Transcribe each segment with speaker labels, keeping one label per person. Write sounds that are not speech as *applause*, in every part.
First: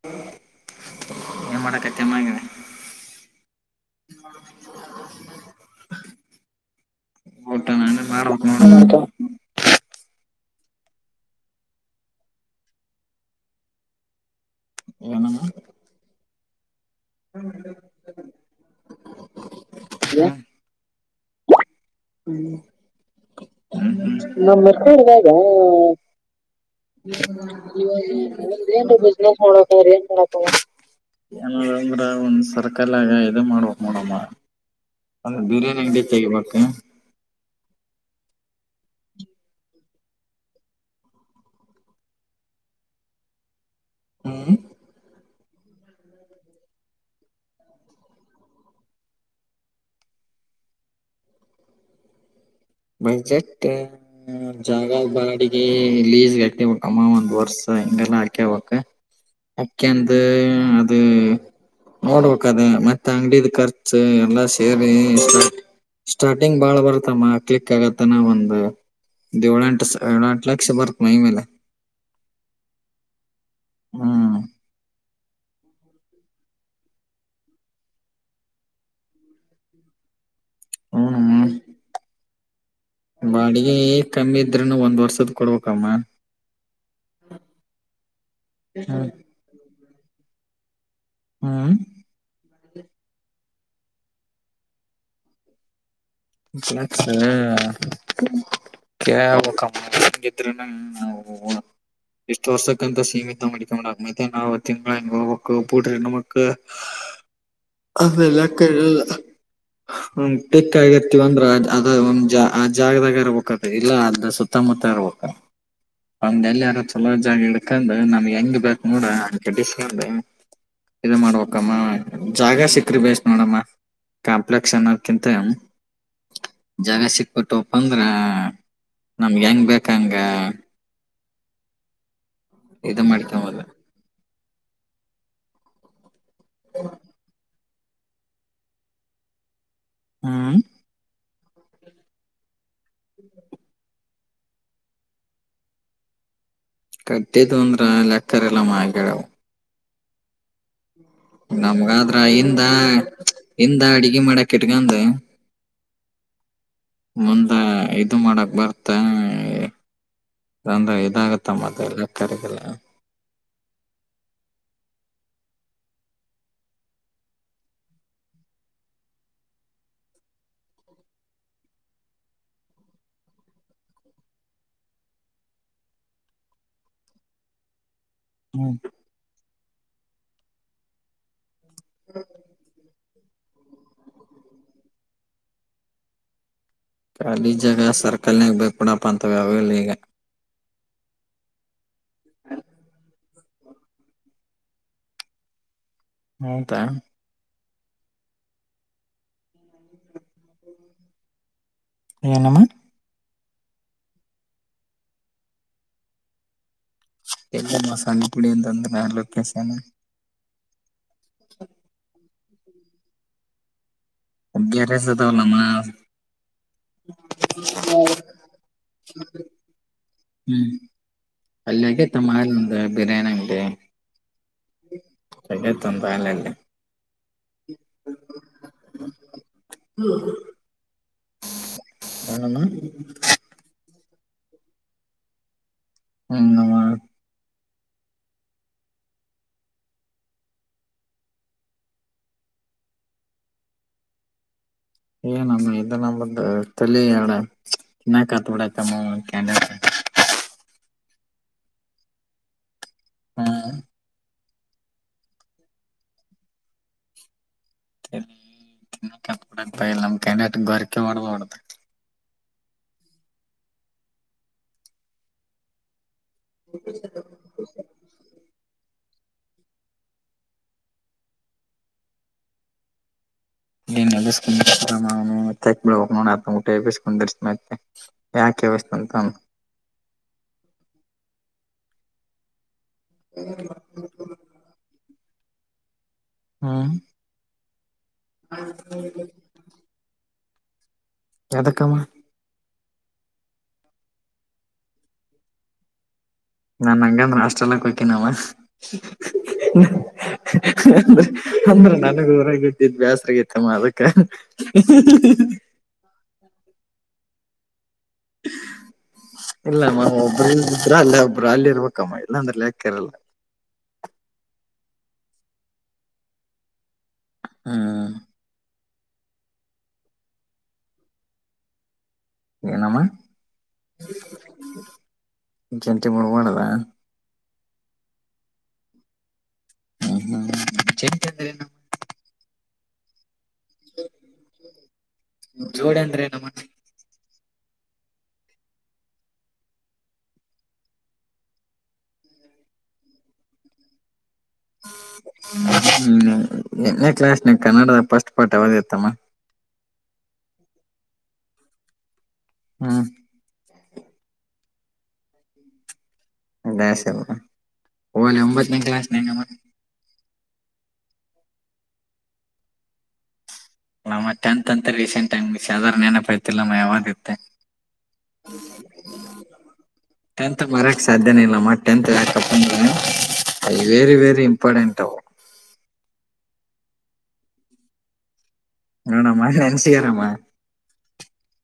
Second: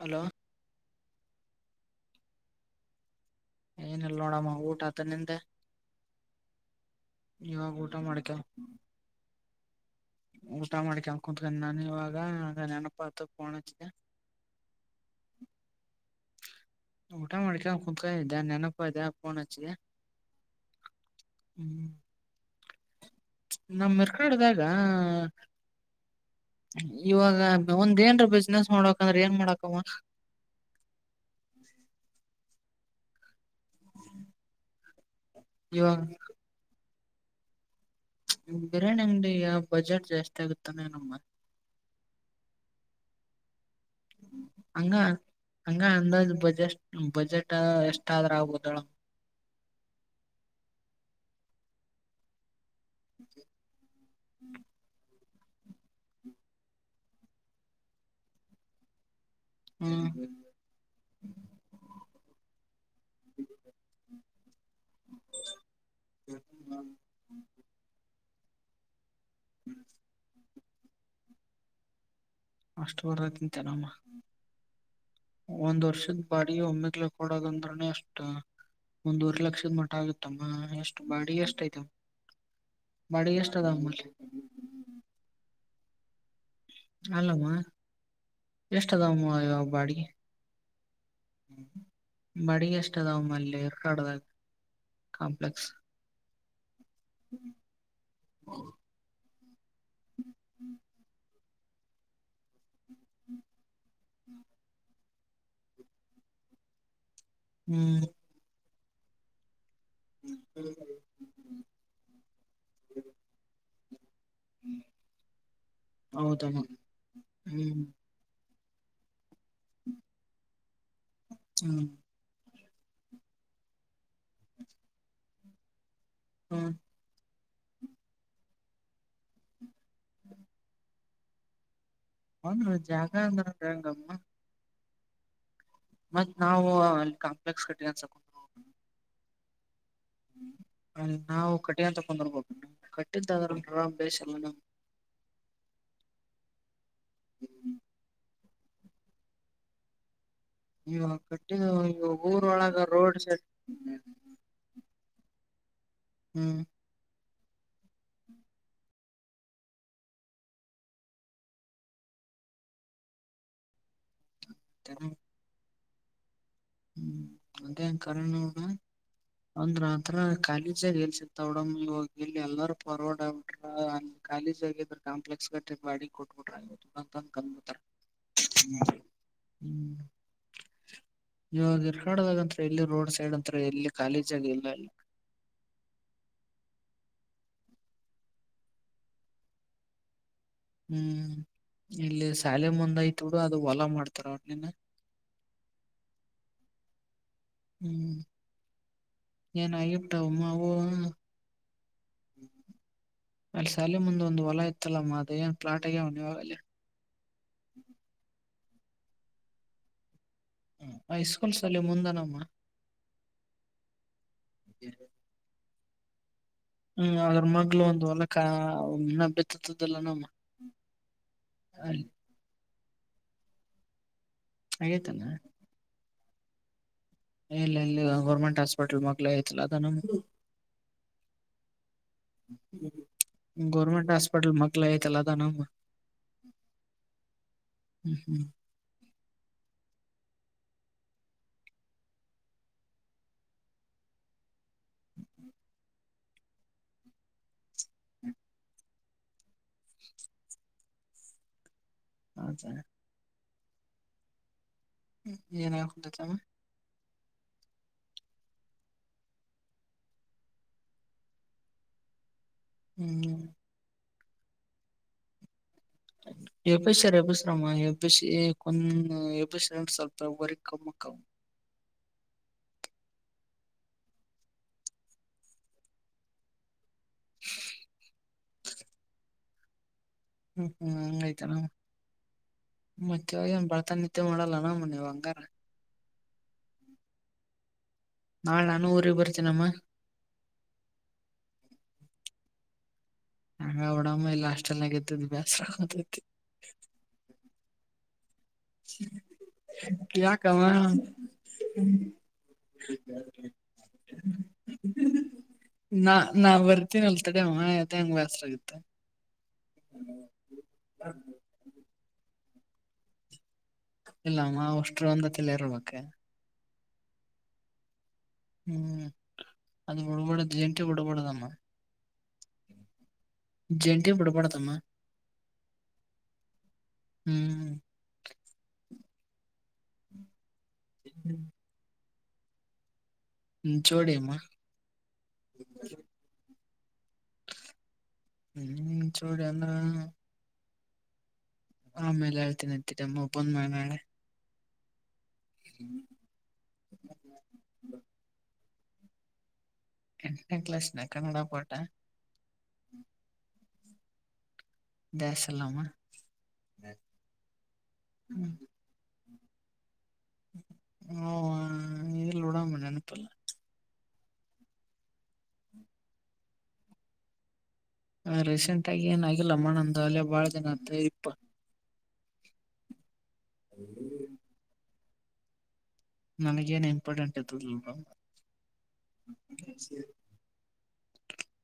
Speaker 1: Hello
Speaker 2: ಎನ ಮಾಡತಿ ಎಾ *unintelligible*
Speaker 1: ಏನ ಇಲ್ಲ ನೋಡಮ್ಮ ಊಟ ಅದ ನಿಂದ
Speaker 2: ಊಟ
Speaker 1: ಇವಾಗ ಮಾಡ್ಕವ
Speaker 2: ಮಾಡಬೇಕು ನೋಡು
Speaker 1: ಊಟ ಮಾಡಿ ಕೆನ್ ಕುತ್ಕೊಂಡಿದ್ದೆ ನಾನು ಇವಾಗ ನೆನಪ್ಪಾ ಆತ್ತು ಫೋನ್ ಹಚ್ಚಿದೆ
Speaker 2: *unintelligible*
Speaker 1: ಊಟ ಮಾಡಿ ಕುತ್ಕೊಂಡು ಇದೆ ನೆನಪ ಆಯಿತ ಫೋನ್ ಹಚ್ಚಿದೆ
Speaker 2: *unintelligible*
Speaker 1: *unintelligible*
Speaker 2: *unintelligible*
Speaker 1: ನಮ್ ಮಿರ್ಕಡ್ದಾಗ ಇವಾಗ ಒಂದ್ ಏನ್ರ ಬಿಸ್ನೆಸ್
Speaker 2: ಏನರೆ
Speaker 1: ಮಾಡಕಂದ್ರ ಏನ್
Speaker 2: ಬಿಸಿನೆಸ್
Speaker 1: ಮಾಡಕವ
Speaker 2: ಮಾಡಬೇಕಂದ್ರ *unintelligible* ಏನ ಅಂದ್ರ ಒಂದ್ *unintelligible* ಇದು ಮಾಡ್ಬೇಕ್ ನೋಡಮ್ಮ ಅಂದ್ರೆ ಬಿರಿಯಾನಿ
Speaker 1: ಇವಾಗ
Speaker 2: ಅಂಗಡಿ ತೆಗಬೇಕು ಎನ್
Speaker 1: ಬಿರಿಯಾನಿ ಅಂಗಡಿ ಯಾವ ಬಜೆಟ್ ಜಾಸ್ತಿ ಆಗುತ್ತಾನ ನಮ್ಮ
Speaker 2: ಹ್ಮ್
Speaker 1: ಹಂಗ ಹಂಗ ಅಂದಾಜ ಬಜೆಟ್ ಬಜೆಟ್ ಎಷ್ಟಾದ್ರ ಆಗಬಹುದೇಳ
Speaker 2: ಬಜೆಟ್ಟ ಜಾಗ ಬಾಡಿಗೆ ಲೀಸ್ಗೆ ಹಟ್ಟಿಬಟ್ಟಮ್ಮ ಒಂದ್ ವರ್ಷ ಹಿಂಗೆಲ್ಲಾ ಹಾಕ್ಯವಕ್
Speaker 1: *inaudible* ಹ್ಮ್
Speaker 2: ಹಾಕೆಂದು ಅದು ನೋಡ್ಬೇಕದ ಮತ್ತೆ ಅಂಗಡಿದ ಖರ್ಚ ಎಲ್ಲ ಸೇರಿ ಸ್ಟಾರ್ಟಿಂಗ್ ಬಾಳ ಬರ್ತ ಮಾ ಕಲಿಕ್ಕ ಆಗತ್ತ ನ ಒಂದು್ ಏಳೆಂಟು ಏಳೆಂಟು ಲಕ್ಷ ಬರ್ತ್ ಮೈ ಮೇಲೆ
Speaker 1: ಅಷ್ಟು ಬರ ತಿಂತೆ ನಮ್ಮ
Speaker 2: ಹ್ಮ್
Speaker 1: ಒಂದ್ ವರ್ಷದ ಬಾಡಿಗೆ ಒಮ್ಮೆಗ್ಲೆಕ್ ಕೊಡೋದಂದ್ರೆ ಅಷ್ಟ ಒಂದವರ್ ಲಕ್ಷದ ಮಟ್ಟ ಆಗ ತಮ್ಮ ಎಷ್ಟು ಬಾಡಿ
Speaker 2: ಹ್ಮ್
Speaker 1: ಎಷ್ಟ ಆಯ್ತ
Speaker 2: ಬಾಡಿಗೆ ಕಮ್ಮಿ ಇದ್ರೂನು ಒಂದ್ ವರ್ಷದ ಕೊಡ್ಬೇಕಮ್ಮ
Speaker 1: ಅಲ್ಲಮ್ಮ ಎಷ್ಟ
Speaker 2: ಹ್ಮ್
Speaker 1: ಅದಮ್ಮ ಒಬ್ ಬಾಡಿಗೆ ಹೂ
Speaker 2: ಹ್ಮ್
Speaker 1: ಬಡಿಿಗೆ ಎಷ್ಟದ ಅವಮ್ಮಲ್ಲಿರ್ಡದಾಗ ಕಾಂಪ್ಲೆಕ್ಸ್
Speaker 2: ಕ ಹೇಳಬೇಕಪ್ಪ ಇದ್ರೂನು ನಾ ಇಷ್ಟು ವರ್ಷಕ್ಕಂತ ಸೀಮಿತ ಮಾಡವಿ ನಾವು ತಿಂಗ್ಟ ನಮಗೆ
Speaker 1: ಹ್ಮ್
Speaker 2: ಆೇಲ್ಲಕ್ಕಡೆಲ್ಲ ಬೆಕ್ಕ ಆಗತ್ತ ಂದ್ರ ಅದ ಒಂದ್ ಆ ಜಾಗದಾಗರ ಬ ಇಲ್ಲ ಅ ಸುತ್ತಮುತ್ತ ಇರ್ಬೇಕ ಒಂದ
Speaker 1: ಹೌದಮ್ಮ
Speaker 2: ಎಲ್ಲಾರ ಚಲೋ ಜಾಗ
Speaker 1: ಹ್ಮ್
Speaker 2: ಇಡ್ಕಂಡ್ ನಮ್ಗೆ ಹೆಂಗ ಬೇಕ್ ನೋಡ ಹಾಂಗ್ ಇ ಮಾಡ್ಬೇಕಮ್ಮ
Speaker 1: ಹ್ಮ್
Speaker 2: ಜಾಗ ಸಿಕ್ಕ್ರಿ ಬೇಸ್ ನೋಡಮ್ಮ ಕಾಂಪ್ಲೆಕ್ಸ್ ಅನ್ನೋಕಿಂತ ಹೆ್
Speaker 1: ಹೂ
Speaker 2: ಜಾಗ ಸಿಕ್ ಬಿಿಟ್ಟುಪ್ಪ ಅಂದ್ರ ನಮ್ಗೆ ಹೆಂಗ್ ಬೇಕ
Speaker 1: ಹೂ ಹಂದ
Speaker 2: ಇದು
Speaker 1: ಜಾಗ ಅಂದ
Speaker 2: ಮಾಡ್ಕೊಂಬೋದು
Speaker 1: ಹೆಂಗಮ್ಮ ಮತ್ ನಾವು ಅಲ್ಲಿ ಕಾಂಪ್ಲೆಕ್ಸ್ ಕಟ್ಟ ಅನ್ಸಕು
Speaker 2: ಹೂ
Speaker 1: ಅ ನಾವು ಕಟ್ಟಿಂತಗೊಂಡರ್ಬೋ ಕಟ್ಟಿದ್ದಾದ್ರ ಬೇಶಾ ಲ್ಲ ನ್
Speaker 2: ಕಟ್ಟಿದ್ದು ಅಂದ್ರ ಲೆಕ್ಕರೆ ಇರಲಮ್ಮ
Speaker 1: ಈ
Speaker 2: ನಮ್ಗಾದ್ರ ಹಿಂದ
Speaker 1: ಸೈಡ್
Speaker 2: ಹಿಂದ ಅಡ್ಗೆ ಮಾಡಾಕ್ ಇಟ್ಕಂಡ್
Speaker 1: ಹೂ
Speaker 2: ಮುಂದ ಇದು ಮಾಡಕ್ ಬರ್ ತಂದ್ರ ಇದಾಗತ್ತಮ್ಮತ್ತ ಎಲ್ಲ ಕಡೆಗೆಲ್ಲ
Speaker 1: ಹ ಹೂ ಅದೇ ಕಾರಣ ಅಂದ್ರ ಆಥರ ಕಾಲೇಜಾಗ ಎಲ್ಸತ್ತಾವಡಮ್ ಇವಾಗ ಎಲ್ಲಿ ಎಲ್ಲಾರೂ ಪಾರ್ವಡ ಖಾಲಿ ಜಾಗ ಕಾಂಪ್ಲೆಕ್ಸ್ ಕಟ್ರಿಪ್ ವಡಿ ಕೊಟಮಟುಂತ ಕಮ್ಮತಾರೆ
Speaker 2: ಹ್ಮ್
Speaker 1: ಹೂ ಹೂ ಇವಾಗ ಎರ್ ಕಾಡದಾಗಂತ ಎಲ್ಲಿ ರೋಡ್ ಸೈಡ್ ಅಂತ ಎಲ್ಲಿ ಕಾಲೇಜ್ ಆಗ ಇಲ್ಲ ಅಲ್ಲಿ
Speaker 2: ಖಾಲಿ ಜಾಗ ಸರ್ಕಲ್ ನಾಗ ಬೈ ಪಡಪ್ಪ ಅಂತ್ಯಾವಲ್ಲ ಈಗ
Speaker 1: ಹೂ ಇಲ್ಲಿ ಶಾಲೆ ಮುಂದ್ಯ್ತು ಬಿಡು ಅದು ಹೊಲಾ ಮಾಡ್ತಾರ ಒಟ್ಲಿನ
Speaker 2: ಹೌದಾ
Speaker 1: ಹೂ ಏನಾಗಿಟ್ಟವು ಮಾವು
Speaker 2: ಏನಮ್ಮ
Speaker 1: ಅಲ್ಲಿ ಸಾಲೆ ಮುಂದ್ ಒಂದು ಹೊಲ ಇತ್ತಲ್ಲಮ್ಮ ಅ ಏನ್ ಪ್ಲಾಟ್ ಆಗ್ಯ ಇವಾಗಲ್ಲಿ
Speaker 2: *unintelligible*
Speaker 1: ಹ *unintelligible* ಅಲ್ಲೇ ಮುಂದ ನಮ್ದು.
Speaker 2: *unintelligible* ಹ್ಮ್
Speaker 1: *unintelligible*
Speaker 2: ಹ್ಮ್
Speaker 1: ಅಲ್ಲಿ
Speaker 2: *unintelligible*
Speaker 1: ಆಗೇತನ
Speaker 2: *unintelligible*
Speaker 1: ಇಲ್ಲ ಇಲ್ಲಿ ಗೌರ್ಮೆಂಟ್ ಹಾಸ್ಪಿಟಲ್
Speaker 2: ಏನಮ್ಮ
Speaker 1: *unintelligible* ಗೌರ್ಮೆಂಟ್ ಹಾಸ್ಪಿಟಲ್ ಮಗ್ಲೇ ಆಯ್ತಲ್ಲ ಅದ.
Speaker 2: ಹ್ಮ್ ನಮ್ಮ.
Speaker 1: ಹ್ಮ್ ಹ್ಮ್
Speaker 2: *unintelligible*
Speaker 1: *unintelligible*
Speaker 2: ಹ್ಮ
Speaker 1: *unintelligible*
Speaker 2: ಬರ್ತಾಯಿಲ್ಲ ಚೆನ್ನಾಗಿ ಗೊರಕೆ ಮಾಡಡ್ದ ಹೊಡ್ರ
Speaker 1: *unintelligible* ಎಬ್ಬಿಸಿರ್ ಎಬ್ಬಿಸಿ ಮ್ಮ ಹೆಬ್ಬಿಸಿಂದ ಹೆಬ್ಬಸ ಸ್ವಲ್ಪ ಊರಿ *unintelligible*
Speaker 2: *unintelligible* ಯಾಕೆ ಎಬ್ಬಿಸ್ತಾರೆ.
Speaker 1: ಹ್ಮ್ ಹ್ಮ್ ಆಯ್ತ *unintelligible*
Speaker 2: ಹ್ಮ್
Speaker 1: ನಾಳೆ ನಾನು ಊರಿಗೆ ಬರ್ತೀನಿ ಅಮ್ಮ.
Speaker 2: ಯದಕ್ಕ.
Speaker 1: *unintelligible*
Speaker 2: ನಾ ನಂಗಂದ್ರ ಹಾಸ್ಟೆಲ್ *unintelligible*
Speaker 1: ಯಾಕಮ್ಮ
Speaker 2: *unintelligible* ಅಂದ್ರ ನನಗ ಊರಾಗ್ದಿದ ಬೇಸ್ರಗತ್ತಮ್ಮ ಅದಕ್ಕ. *unintelligible*
Speaker 1: ನಾ ನಾ ಬರ್ತನಲ್ಲ ತಾಡಿ *unintelligible*
Speaker 2: ಇಲ್ಲಮ್ಮ ಒಬ್ರ ಇ್ರ ಅಲ್ಲಿ ಒಬರು ಅಲ್ಲಿ ಇರ್ಬೇಕಮ್ಮ ಇಲ್ಲಾಂದ್ರ ಲೆಕ್ಕಿರಾಳಲ್ಲ..
Speaker 1: ಇಲ್ಲಮ್ಮ ಹಾಸ್ಟೇಲ್ ಅಂದ್ರೆ ಇಲ್ಲೇ ಇರ್ಬೇಕು.
Speaker 2: ಹಾ
Speaker 1: ಹ್ಮ್ ಅದು ಬಿಡ್ಬಡದು ಜಂಟಿ ಬಿಡಬಾರದಮ್ಮ
Speaker 2: ಏನಮ್ಮ
Speaker 1: ಜಂಟಿ ಬಿಡ್ಬಾರ್ದಮ್ಮ
Speaker 2: ಜಂಟಿ ಬಿಡಬಾರದ.
Speaker 1: ಹ್ಮ್.
Speaker 2: ಹ್ಮ್ ಹ್ಮ್ ಜಂಟಿ ಅಂದ್ರ ಏನಮ್ಮ
Speaker 1: ಹ್ಮ ಜೋಡಿಯಮ್ಮ.
Speaker 2: ಅಂದ್ರೆ ನಮ್ಮ.
Speaker 1: ಹ್ಮ್ *unintelligible* ಆಮೇಲೆ ಹೇಳ್ತೀನ ಅಂತೀರಿಮ್ಮ ಬಂದ್ಮೇಲೆ ಹೇಳಿ
Speaker 2: ಹ್ಮ ಎಂಟನೇ ಕ್ಲಾಸ್ನ ಕನ್ನಡದ ಫಸ್ಟ್ ಪಾಠ ಯಾವದ ಇತ್ತಮ್ಮ.
Speaker 1: ಎಂಟನೇ ಕ್ಲಾಸ್ಮೇನಗ ಕನ್ನಡ ಪಾಠ.
Speaker 2: ಹ್ಮ
Speaker 1: *unintelligible*
Speaker 2: ಡ್ಯಾಶ ಎ ಓಲ್ಲ ಒಂಬತ್ತನೇ ಕ್ಲಾಸ್ನ *unintelligible*
Speaker 1: ಹ ಇಲ್ಲಿ ನಡಂಬ *unintelligible* ನೆನಪಲ್ಲ
Speaker 2: ಅಮ್ಮ ಟೆಂತ್ ಅಂತ ರೀಸೆಂಟ ಆ *unintelligible* ಯಾರ ನೆನಪ ಇರ್ತಿಲ್ಲಮ್ಮ ಯಾವಾಗತ್ತೆ
Speaker 1: ರೀಸೆಂಟ್ ಆಗಿ ಏನ ಆಗಿಲ್ಲಮ್ಮ ನಂದು ಅಲ್ಲೇ ಬಾಳ ದಿನ
Speaker 2: ಟೆಂತ
Speaker 1: ಆತ
Speaker 2: ಮರಿಯಾಕ್ ಸಾಧ್ಯನೇ ಇಲ್ಲ ಮತ್ತೆ ಪ್ದು *unintelligible* ವೆರಿ -ವೆರಿ ಇಂಪಾರ್ಟೆಂಟ್ ಅವು
Speaker 1: ನನಗ ಏನ್ ಇಂಪಾರ್ಟೆಂಟ್ ತಲ್ *unintelligible*
Speaker 2: ಹಣಾಮನ್ಸಾರಾಮ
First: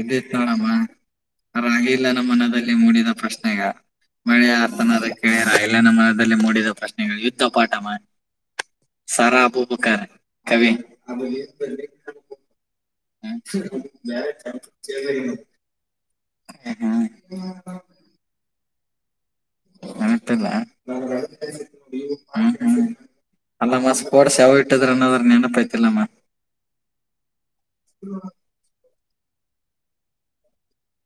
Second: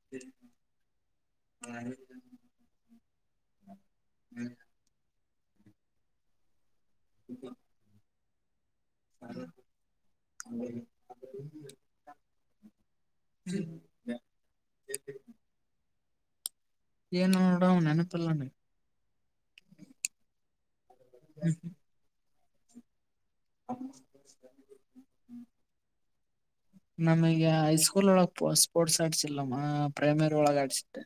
Speaker 2: ಎಣಾಮ *unintelligible* ರಾಗಿ ಇಲ್ಲ ನಮ್ಮ ಮನದಲ್ಲಿ ಮೂಡಿದ ಪ್ರಶ್ನೆಗ ಮಳೆ ಆರ್ತನ ಕೇಳರ ಎಲ್ಲ ನ ಮನದಲ್ಲಿ ಮೂಡಿದ ಪ್ರಶ್ನೆಗಳು ಯುದ್ಧ ಪಾಠ ಮಾನ್ 'ಸಾರಾ ಅಬ್ಬುಬಕರ್' ಕವಿ ಹ ಬೇರೆ ಕ ಕೇಳ್ದ *inaudible*
Speaker 1: ಏನೋಡ ಅವ ನೆನಪಿಲ್ಲ ನನಗ
Speaker 2: ನೆನಪಿಲ್ಲಾ *unintelligible*
Speaker 1: ನನಗೆ
Speaker 2: ಅಲ್ಲಮ್ಮ ಸ್ಪೋರ್ಟ್ಸಯಾವಗ ಇಟ್ಟಿದ್ರ ಅನ್ನೋದ್ರ ನೆನಪ ಐತಿಲ್ಲಮ್ಮ.
Speaker 1: ನಮಗೆ ಹೈಸ್ಕೂಲ್ ಒಳಗ್ ಸ್ಪೋರ್ಟ್ಸ್ ಆಡ್ಸಿಲ್ಲಮ್ಮ ಪ್ರೈಮರಿ ಒಳಗ ಆಡ್ಸಿದ್ದೆ.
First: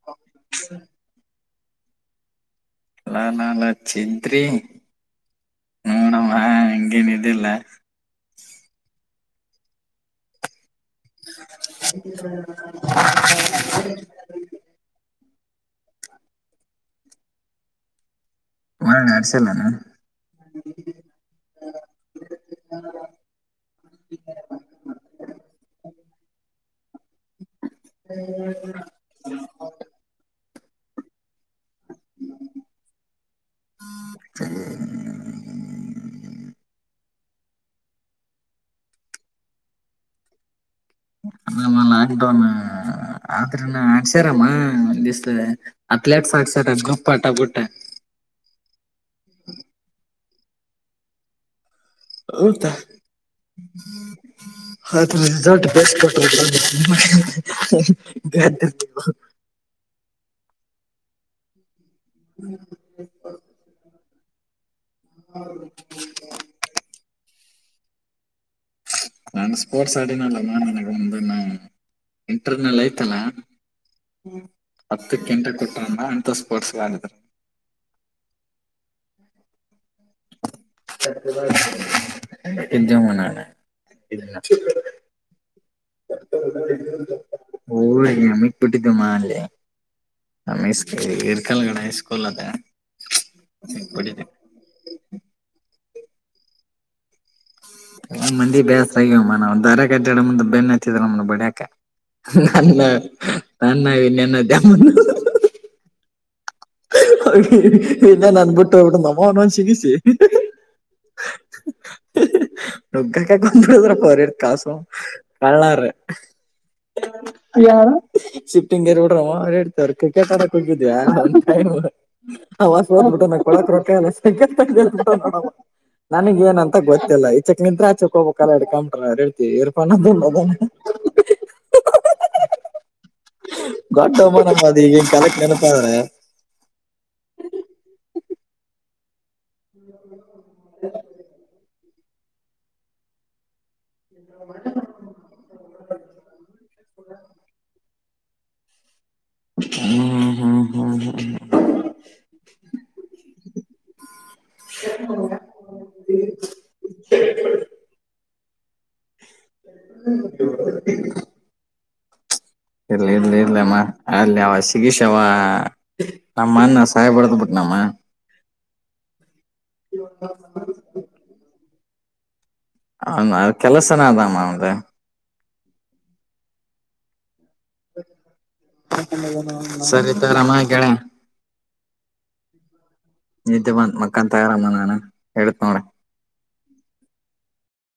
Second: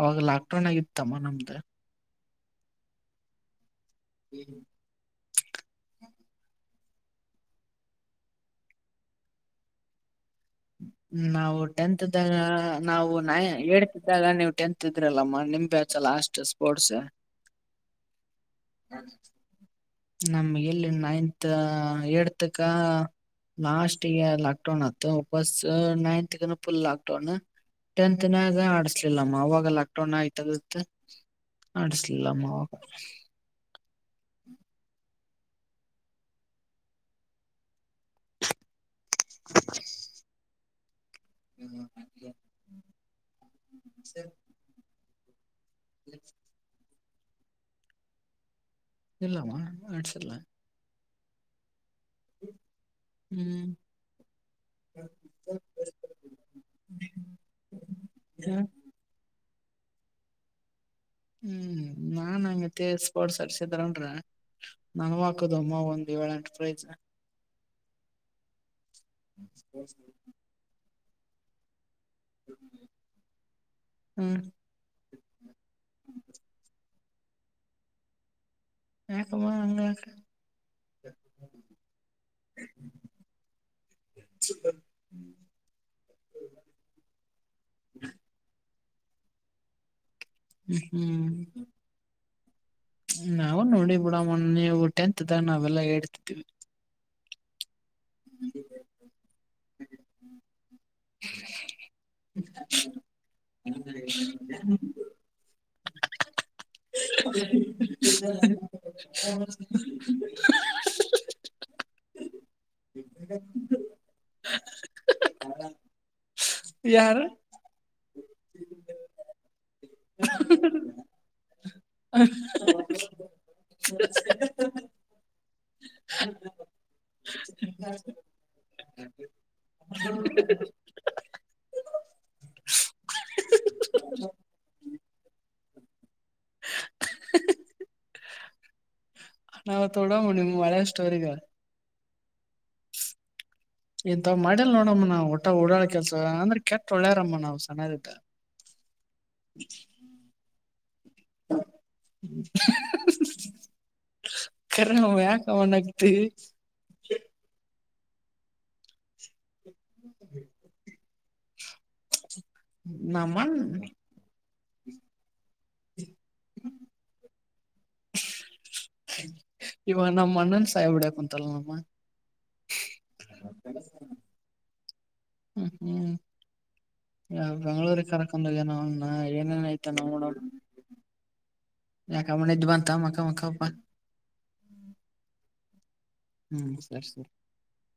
Speaker 1: ಅವಾಗ ಲಾಕ್ಡೌನ್ ಆಗಿತ್ತಮ್ಮ ನಮ್ದ.
Speaker 2: ಲಾಲಾಲಚ್ಚತ್ರಿ ನೋಡಮ್ಮ ಹಂಗೇನ ಇದಿಲ್ಲಾ
Speaker 1: ನಾವು ಟೆಂತ್ ಇದ್ದಾಗ ನಾವು ನ ಹೇಡ್ತಿದ್ದಾಗ, ನೀವು ಟೆಂತ್ -ದ್ರಲ್ಲಮ್ಮ ನಿಮ್ಮ ಬ್ಯಾಚ ಲಾಷ್ಟು ಸ್ಪೋರ್ಟ್ಸ್
Speaker 2: ಹನ ಅಸಲ್ಲಾನ *unintelligible*
Speaker 1: ನಮ್ಗ ಎಲ್ಲಿ ನೈನ್ತ್ ಎಡ್ತಕ್ಕ ಲಾಸ್ಟ್ ಇಯರ್ ಲಾಕ್ಡೌನ್ ಆತ್ತು ಬಸ್ ninth full lockdown tenth ನಾಗ ಆಡ್ಸ್ ಇಲ್ಲಮ್ಮ ಆವಾಗ ಲಾಕ್ ಡೌನ್ ಆಯ್ತದ ಆಡಿಸಲಿಲ್ಲಮ್ಮವಾಗ.
Speaker 2: ಸ *inaudible*
Speaker 1: *inaudible*
Speaker 2: ಅಲ್ಲಅಮ್ಮ ಲಾಕ್ಡೌನ್ ಆದ್ರ ಆಡ್ಸ್ಯಾರಮ್ಮ ಒಂದ ದವಸ್, ಅಥ್ಲೆಟ್ಸ್ ಆಡ್ಸರಸ ಗುಂಪಾಟ ಬುಟ್ಟ
Speaker 1: ಇಲ್ಲಾಮಾ ಆಡ್ಸಿಲ್ಲ
Speaker 2: ಹಊದಾ *inaudible*
Speaker 1: ಹ್ಮ್
Speaker 2: ಹಾಟ ಬಸ್ ಕಟ್ಟ *unintelligible* ಹ *inaudible*
Speaker 1: ಹ್ಮ್, ನಾನ್ಂಗತ್ತೆ ಸ್ಪೋರ್ಟ್ಸ್ ಆಡ್ಸಿದ್ರಂದರ ನನ್ವ ಹಾಕ್ತಿದ್ದವ ಅಮ್ಮ ಒಂದ್ ಏಳ, ಎಂಟು ಪ್ರೈಸ್
Speaker 2: ನಾನು ಸ್ಪೋರ್ಟ್ಸ್ ಅಡನ ಅಲ್ಲಮ್ಮ ನನಗೆ ಒಂದ್ಣೆ *unintelligible* ಇಂಟರ್ನಲ್ ಐ್ತಲ್ಲ
Speaker 1: ಹ್ಮ್
Speaker 2: ಹತ್ತು ಗಂಟೆ ಕೊಟ್ಟಣ್ಣ *unintelligible* ಅಂತ ಸ್ಪೋರ್ಟ್ಸ್ ಆಗಿದ್ರ
Speaker 1: ಯಕಬ ಅಂಗ *unintelligible*
Speaker 2: ಇದ್ಯಮನಾನ ಇ *unintelligible* ಓ ಮಿಟ್ಟ್ಟಿದ್ದ ಮಾನ್ಲ್ಲ *unintelligible* ನಮ್ಮ
Speaker 1: ಹ್ಮ್
Speaker 2: ಗರ್ಕಲ್ಗಡೆ ಸ್ಕೂಲ್ ಅದಡ
Speaker 1: ಹ್ಮ್ ನಾವು ನೋಡಿ
Speaker 2: *unintelligible*
Speaker 1: ಬಿಡಮ್ಮ ನೀವು ಟೆಂತ್ಇದ್ದಾಗ ನಾವೆಲ್ಲಾ ಎಡ್ತಿದ್ದೀವಿ.
Speaker 2: ಮಂದಿಗಿ ಬ್ಯಾಸ್ರ ಆಗವ ಮನಾವದಾರ ಅಡ್ಡಾಡ ಮುಂದೆ ಬೆನ್ನಿ ನಮ್ಮ ಬಡಕ ನ ನನ್ನನ್ನೆನ್ನ *unintelligible* ಇನ್ನನ್ ಅನ್ಬಿಟ್ಟು ಇಡ ನಮ್ಮನ್ ಒನ್ ಶಗಿಸಿ *unintelligible* *unintelligible* ಕಳರು
Speaker 1: ಯಾರು
Speaker 2: ಶಿಫ್ಟಿಂಗ್ಗೆರ್ ಬಿಟ್ಟವ ಸರ್ ಕ್ರಿಕೆಟ್ ಆಡೋಕೆ ಹೋಗಿದ್ಯಾ ಅವತ್ತು *unintelligible* ನನಗ ಏನಂತ ಗೊತ್ತಿಲ್ಲ ಈಚಕ್ ತಿಂತ್ರೆ ಆಚಾಕ್ ಹೋಗ್ಬೇಕ ಇಡ್ಕೊಂ ಬ್ರೋ *unintelligible* *unintelligible*
Speaker 1: ನಾವು ತೋಡಳೋಣ ನಿಮ್ಮ ಹಳೆ ಸ್ಟೋರಿಗ. ಇಂಥವ್ ಮಾಡಲ್ ನೋಡಮ್ಮ ನಾವ್ ಊಟ ಓಡಾಡ್ ಕೆಲ್ಸ ಅಂದ್ರೆ ಕೆಟ್ಟ ಒಳ್ಳ್ಯಾರಮ್ಮ ನಾವ್ ಕೆಟ್ಟ ಒಳ್ಳೆಯವರಮ್ಮ ಸಮಾಜಕ್ಕ.
Speaker 2: *unintelligible*
Speaker 1: *inaudible* ಕರೇನ ಯಾಕವ್ವಾ ನಗ್ತಿ.
Speaker 2: *inaudible*
Speaker 1: *inaudible*
Speaker 2: ಇಲ್ಲ ಇಲ್ಲಿ
Speaker 1: ನಮ್ಮನ್
Speaker 2: ಇಲ್ಲಮ್ಮ. ಅಲ್ಲಿ ಅವ ಸಿಗೀಸ ಅವ ನಮ್ಮಣ ಸಹಾಯ ಬಡದ್ ಬಿಟ್ ನಮ್ಮ.
Speaker 1: ಇವ ನಮ್ಮ ಅಣ್ಣನ್ ಸಹಿಬಡ ಕುಂತಲ್ಲ ನಮ್ಮ.
Speaker 2: ಹೌದ ಕೆಲಸನ ಅದಾಮಮ್ಮ ಅವಂದು
Speaker 1: ಹ್ಮ್ ಹ್ಮ್ ಯ ಬೆಂಗಳೂರಿಗೆ ಕರ್ಕೊಂಡೋಗ ಏನೇನ್ ಆಯ್ತ
Speaker 2: ಸರಿ
Speaker 1: ನೋಡ.
Speaker 2: ತಗರಮ್ಮ ಗೆಳೆಯ
Speaker 1: ಯಾಕೆ ನಿದ್ರೆ ಬಂತ ಮಕ್ಕ ಮಕ್ಕ.
Speaker 2: ಕಂತಯರಮ್ಮ ನಾನು ಹೇಳೇತತ್ ನೋಡ್ರ.
Speaker 1: ಹು ಅಷ್ಟೇ.